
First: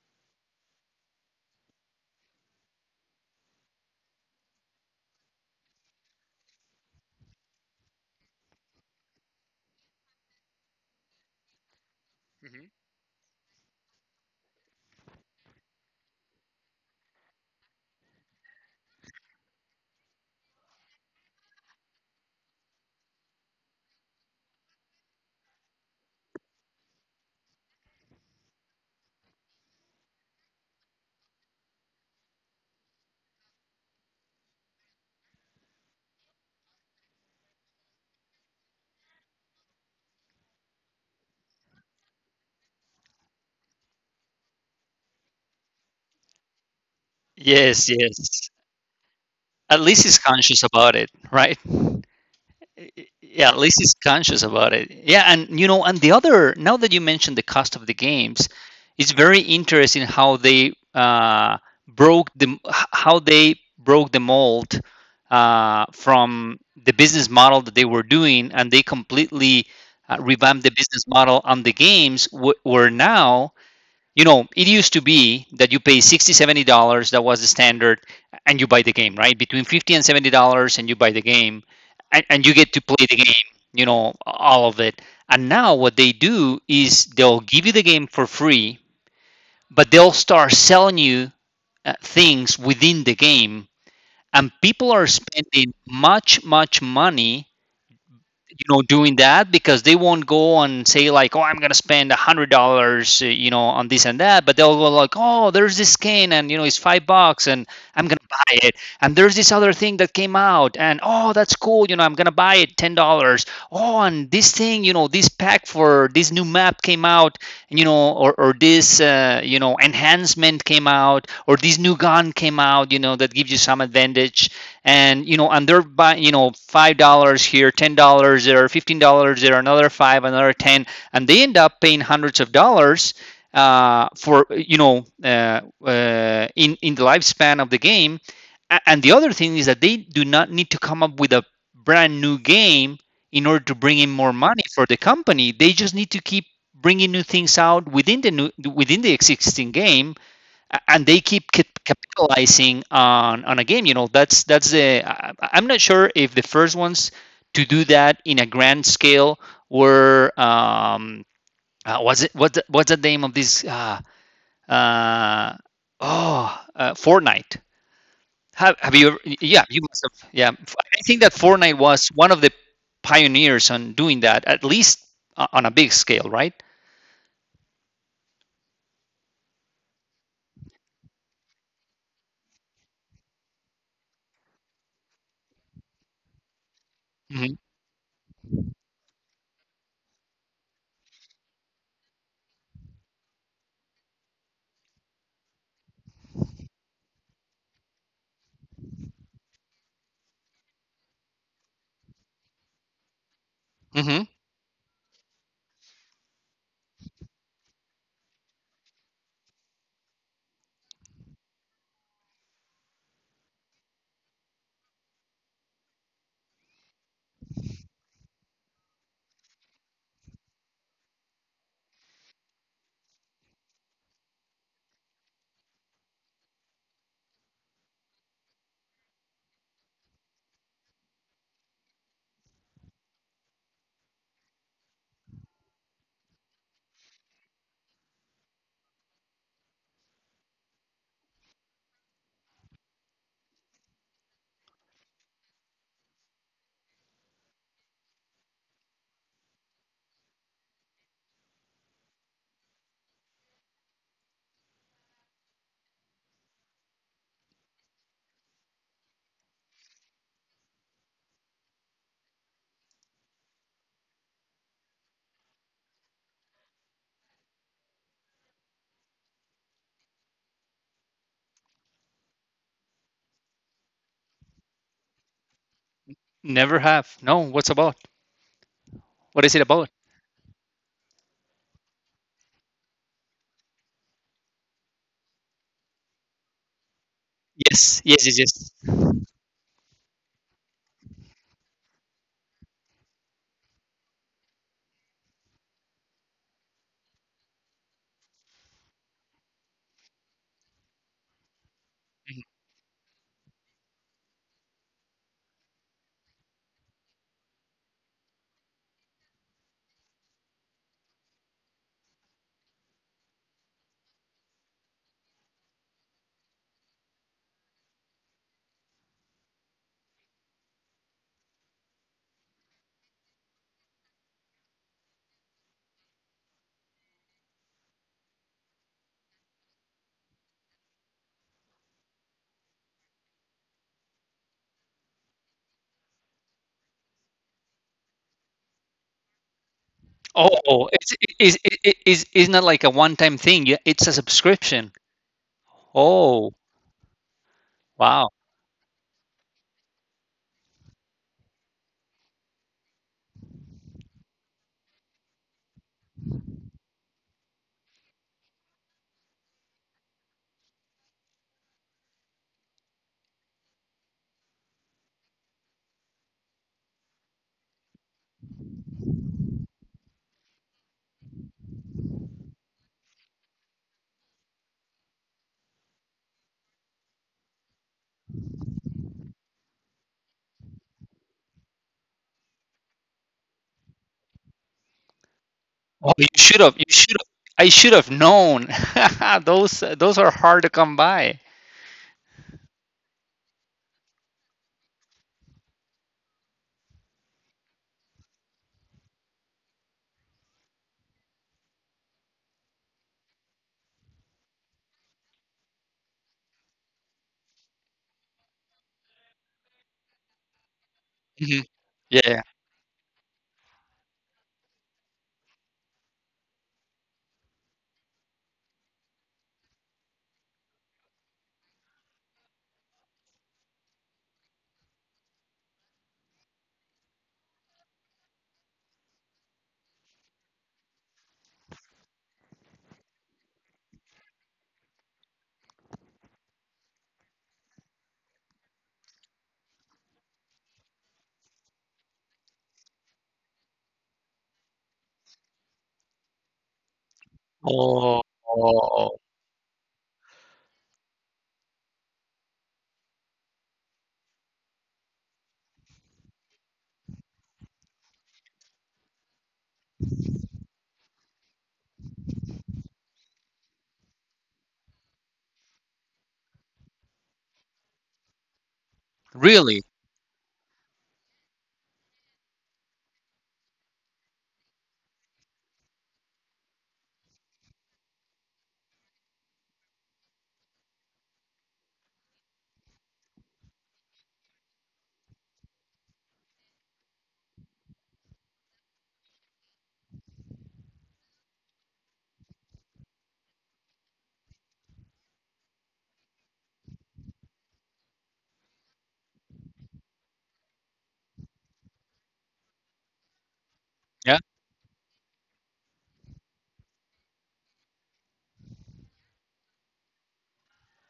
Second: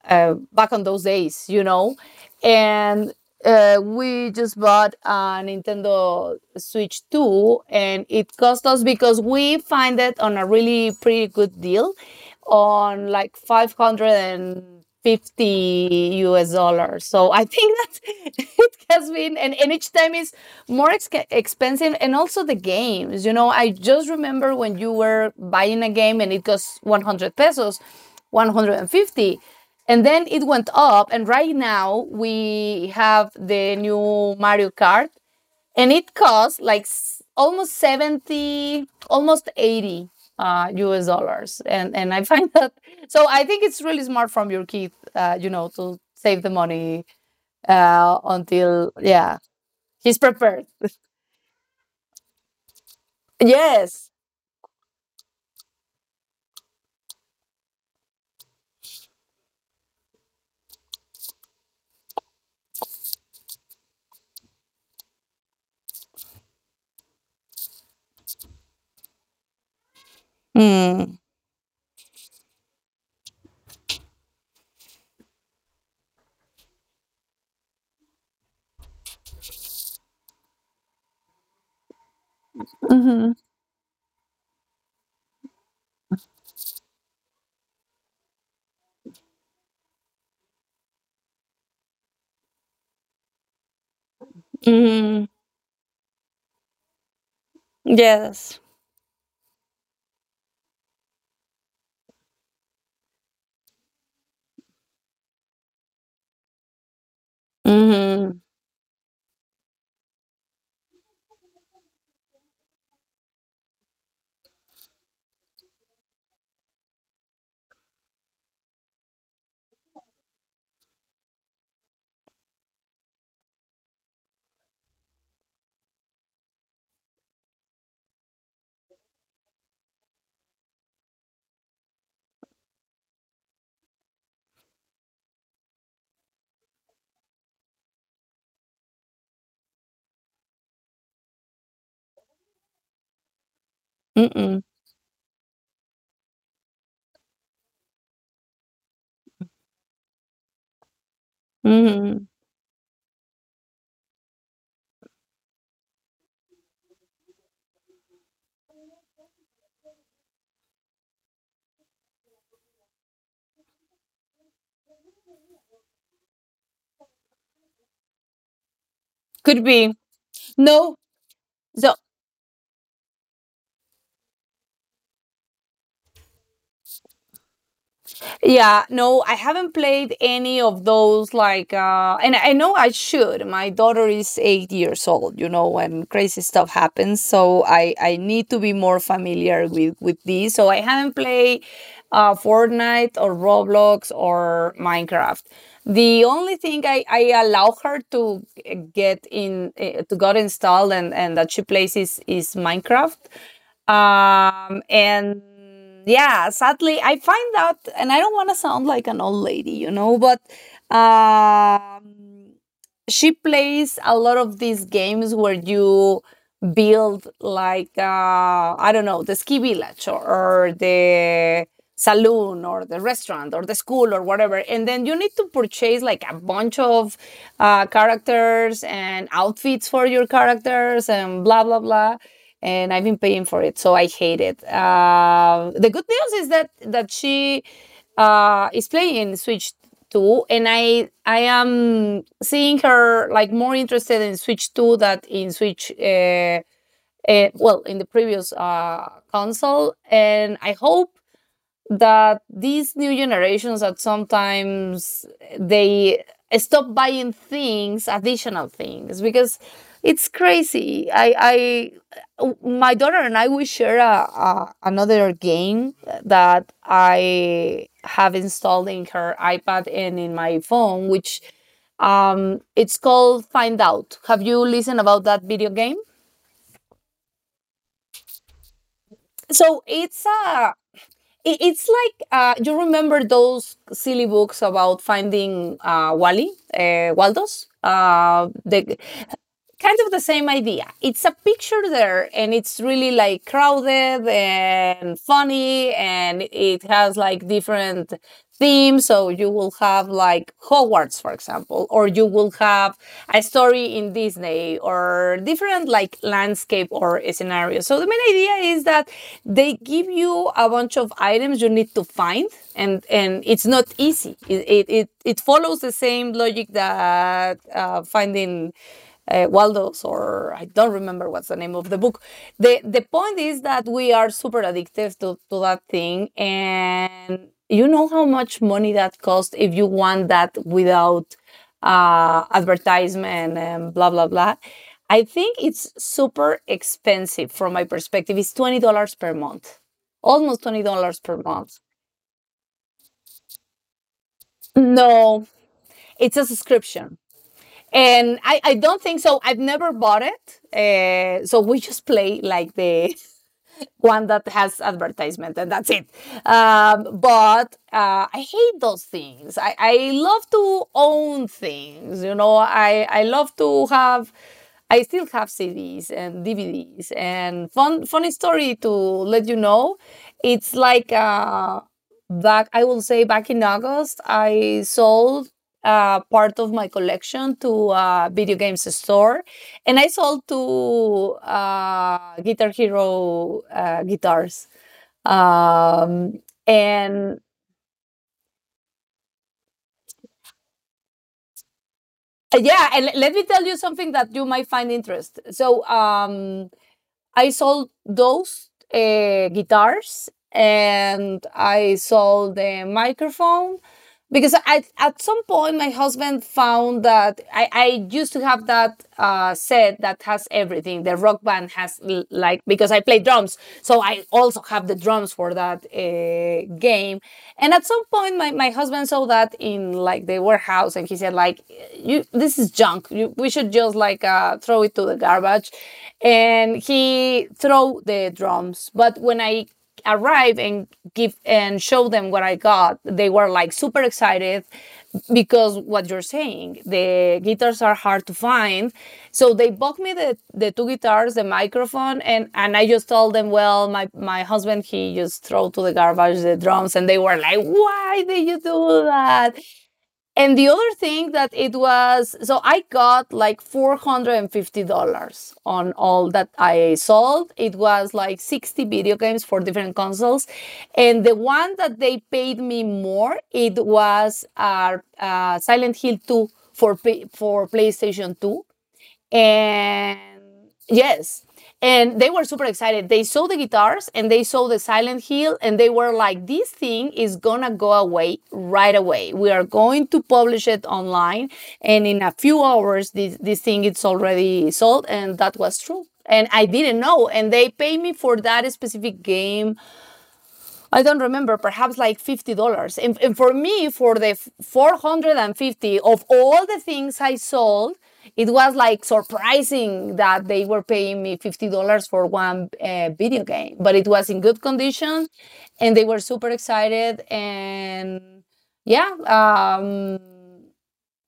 Speaker 2: uh, Back on those days, you know. And uh, we just bought a Nintendo Switch two, and it cost us because we find it on a really pretty good deal
Speaker 1: Mhm.
Speaker 2: on like five hundred fifty U S dollars. So I think that it has been, and, and each time is more ex- expensive, and also the games. You know, I just remember when you were buying a game and it cost one hundred pesos, one hundred fifty, and then it went up, and right now we have the new Mario Kart, and it costs like s- almost seventy, almost eighty uh, U S dollars. And, and I find that, so I think it's really smart from your kid, uh, you know, to save the money
Speaker 1: Yes,
Speaker 2: uh,
Speaker 1: yes.
Speaker 2: until, yeah,
Speaker 1: At least
Speaker 2: he's
Speaker 1: he's
Speaker 2: prepared.
Speaker 1: conscious about it, right? Yeah, at least he's
Speaker 2: Yes.
Speaker 1: conscious about it, yeah. And you know, and the other, now that you mentioned the cost of the games, it's very interesting how they uh, broke the h- how they broke the mold uh, from the business model that they were doing, and they completely uh, revamped the business
Speaker 2: Mm.
Speaker 1: model on the games wh- where now, you know, it used to be that you pay sixty, seventy dollars. That was the standard. And you buy the game, right, between fifty and seventy dollars, and you buy the game, and, and you get to play the
Speaker 2: Mm-hmm.
Speaker 1: game, you know, all of it. And now what they do is they'll give you the game for free, but they'll start selling you uh, things within the game. And people are
Speaker 2: Mm.
Speaker 1: spending much much money,
Speaker 2: Yes.
Speaker 1: you know, doing that, because they won't go and say like, oh, I'm gonna spend a hundred dollars, uh, you know, on this and that. But they'll go like, oh, there's this skin, and you know, it's five bucks, and I'm gonna
Speaker 2: Mm-hmm.
Speaker 1: buy it. And there's this other thing that came out, and oh, that's cool, you know, I'm gonna buy it, ten dollars. Oh, and this thing, you know, this pack for this new map came out, you know, or or this, uh, you know, enhancement came out, or this new gun came out, you know, that gives you some advantage. And you know, and they're buying, you know, five dollars here, ten dollars there, fifteen dollars there, another five, another ten. And they end up paying hundreds of dollars uh, for, you know, uh, uh, in in the lifespan of the game. And the other thing is that they do not need to come up with a brand new game in order to bring in more
Speaker 2: Mm.
Speaker 1: money for the company. They just need to keep bringing new things out within the new, within the existing game, and they keep
Speaker 2: Mm-hmm.
Speaker 1: capitalizing on on a game. You know, that's that's the. I, am not sure if the first ones to do that in a grand scale were um, uh, was it, what what's the name of this uh, uh, oh uh, Fortnite. Have, have you ever,
Speaker 2: Could
Speaker 1: yeah, you
Speaker 2: be.
Speaker 1: must have. Yeah,
Speaker 2: No.
Speaker 1: I think that Fortnite
Speaker 2: So
Speaker 1: was one of the pioneers on doing that, at least uh, on a big scale, right?
Speaker 2: Yeah, no, I haven't played any of those like uh and I know I should. My daughter is eight years old, you know, and crazy stuff happens, so I I need to be more familiar with with these. So I haven't played uh, Fortnite or Roblox or Minecraft. The only thing I, I allow her to get in eh, to got installed and, and that she plays is, is Minecraft.
Speaker 1: Hmm.
Speaker 2: Um, and yeah, sadly, I find out, and I don't want to sound like an old lady, you know, but um, she plays a lot of these games where you build like uh, I don't know, the ski village, or or the saloon or the restaurant or the school or whatever. And then you need to purchase like a bunch of uh, characters and outfits for your characters and blah blah blah. And I've been paying for it, so I hate it. Uh, the good news is that that she uh, is playing Switch two, and i i am seeing her like more interested in Switch two than in Switch uh, uh, well, in the previous uh, console. And I hope that these new generations, that sometimes they stop buying things, additional things, because it's crazy. I i, my daughter and I, we share a, a, another game that I have installed in her iPad and in my phone, which um it's called Find Out. Have you listened about that video game?
Speaker 1: Never have. No, what's about? What is it
Speaker 2: so
Speaker 1: about?
Speaker 2: it's a It, it's like uh, you remember those silly books about finding uh, Wally, uh, Waldos,
Speaker 1: Yes, yes, yes,
Speaker 2: uh, the
Speaker 1: yes.
Speaker 2: kind of the same idea. It's a picture there and it's really like crowded and funny and it has like different themes. So you will have like Hogwarts, for example, or you will have a story in Disney or different like landscape or scenarios. So the main idea is that they give you a bunch of items you need to find, and, and it's not easy. It, it, it, it follows the same logic that uh, finding uh, Waldo's, or I don't remember what's the name of the book. the The point is that we are super addicted to, to that thing, and you know how much money that costs if you want that without uh, advertisement and blah blah blah. I think it's super expensive. From my perspective, it's twenty dollars per month, almost twenty
Speaker 1: Oh, it's
Speaker 2: dollars per
Speaker 1: is
Speaker 2: month.
Speaker 1: is is is not like a one-time thing. Yeah, it's a subscription.
Speaker 2: No, it's a
Speaker 1: Oh,
Speaker 2: subscription.
Speaker 1: wow.
Speaker 2: And I, I don't think so. I've never bought it. Uh, so we just play like the one that has advertisement and that's it. Um, but uh, I hate those things. I, I love to own things. You know, I, I love to have, I still have C Ds and D V Ds. And fun, funny story to let you know, it's like, uh, back I will say back in August I sold uh, part of my collection to a video games store, and I sold two uh, Guitar Hero uh, guitars.
Speaker 1: Oh,
Speaker 2: Um,
Speaker 1: you should have. You should have.
Speaker 2: and
Speaker 1: I should have known. Those those are hard to come by.
Speaker 2: uh, Yeah, and let me tell you something that you might find interest. So um, I sold those uh, guitars and I sold the microphone because I, at some point my husband found that I, I used to have that uh, set that has everything. The Rock Band
Speaker 1: Mhm.
Speaker 2: has l-
Speaker 1: Yeah.
Speaker 2: like, because I play drums, so I also have the drums for that uh, game. And at some point, my, my husband saw that in like the warehouse, and he said like, "You, this is junk. You, we should just like uh, throw it to the garbage." And he threw the drums. But when I arrive and give and show them what I got, they were like super excited because what you're saying, the guitars are hard to find. So they bought me the, the two guitars, the microphone, and, and I just told them, well, my, my husband, he just threw to the garbage the drums. And they were like,
Speaker 1: Oh,
Speaker 2: why did you do that? And the other thing that it was, so I got like four hundred fifty dollars on all that I sold. It was like sixty video games for different consoles. And the one that they paid me more, it was uh, uh, Silent Hill two for, for PlayStation two.
Speaker 1: really?
Speaker 2: And yes, and they were super excited. They saw the guitars and they saw the Silent Hill, and they were like, this thing is gonna go away right away. We are going to publish it online, and in a few hours, this, this thing is already sold. And that was true. And I didn't know. And they paid me for that specific game, I don't remember, perhaps like fifty dollars. And, and for me, for the four hundred fifty of all the things I sold, it was like surprising that they were paying me fifty dollars for one uh, video game, but it was in
Speaker 1: Yeah.
Speaker 2: good condition and they were super excited. And yeah, um,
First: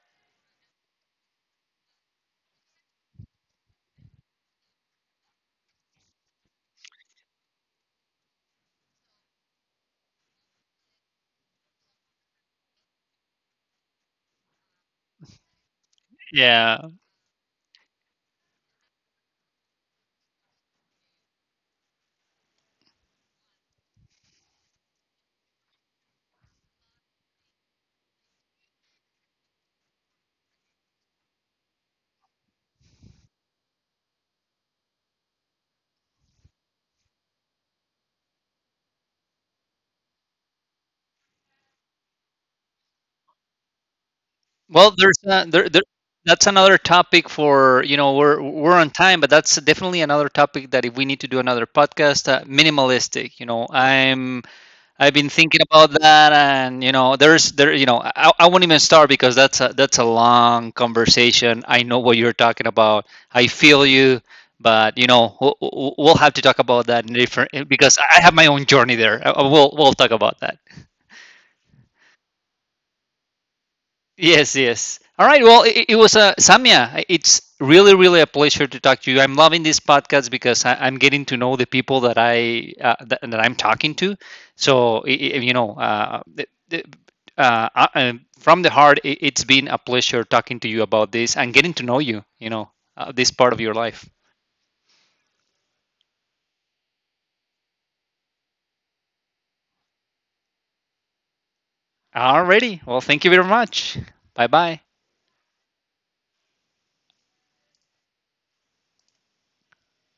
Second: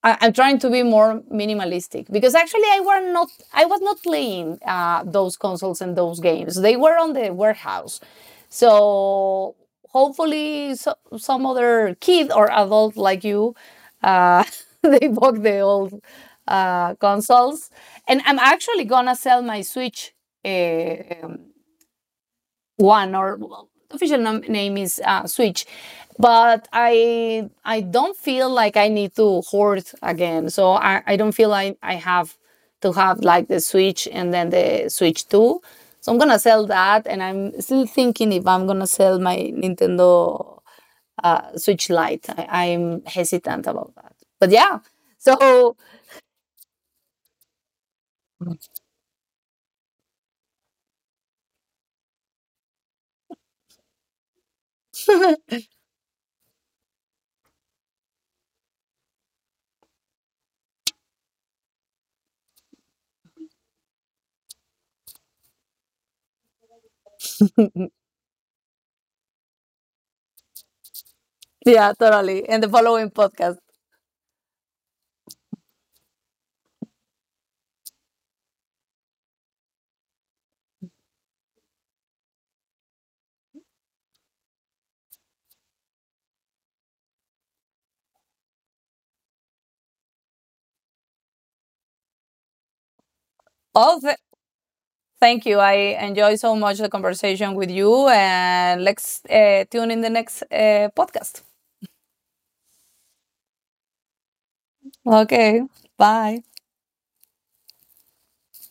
Speaker 2: I, I'm trying to be more minimalistic because actually I were not I was not playing uh, those consoles and those games. They were on the warehouse, so hopefully, so, some other kid or adult like you, uh, they bought the old
Speaker 1: Yeah.
Speaker 2: uh, consoles, and I'm actually gonna sell my Switch. eh, um, One, or the official nom- name, is uh, Switch. But I I don't feel like I need to hoard again. So I, I don't feel like I have to have like the Switch and then the Switch two. So I'm gonna sell that and I'm still thinking if I'm gonna sell my Nintendo uh, Switch Lite. I, I'm hesitant about that. But
Speaker 1: Well,
Speaker 2: yeah.
Speaker 1: there's a, there, there,
Speaker 2: So
Speaker 1: that's another topic. For, you know, we're we're on time, but that's definitely another topic that if we need to do another podcast, uh, minimalistic. You know, I'm, I've been thinking about that, and you know, there's there you know, I, I won't even start because that's a that's a long conversation. I know what you're talking about. I feel you, but you know, we'll, we'll we'll have to talk about that in different, because I have my own journey there. Uh, We'll we'll talk about that.
Speaker 2: yeah, totally. And the following podcast.
Speaker 1: Yes, yes. All right. Well, it, it was a Samia. It's really, really a pleasure to talk to you. I'm loving this podcast because I, I'm getting to know the people that I uh, that, that I'm talking to. So i- i- you know, uh, the, the, uh, I, I'm, from the heart, it, it's been a pleasure talking to you about this and getting to know you. You know, uh, this part of your life.
Speaker 2: All, th- Thank you. I enjoy so much the conversation with you, and let's uh, tune in the next uh, podcast.
Speaker 1: Alrighty. Well, thank you very much. Bye bye.
Speaker 2: Okay, bye.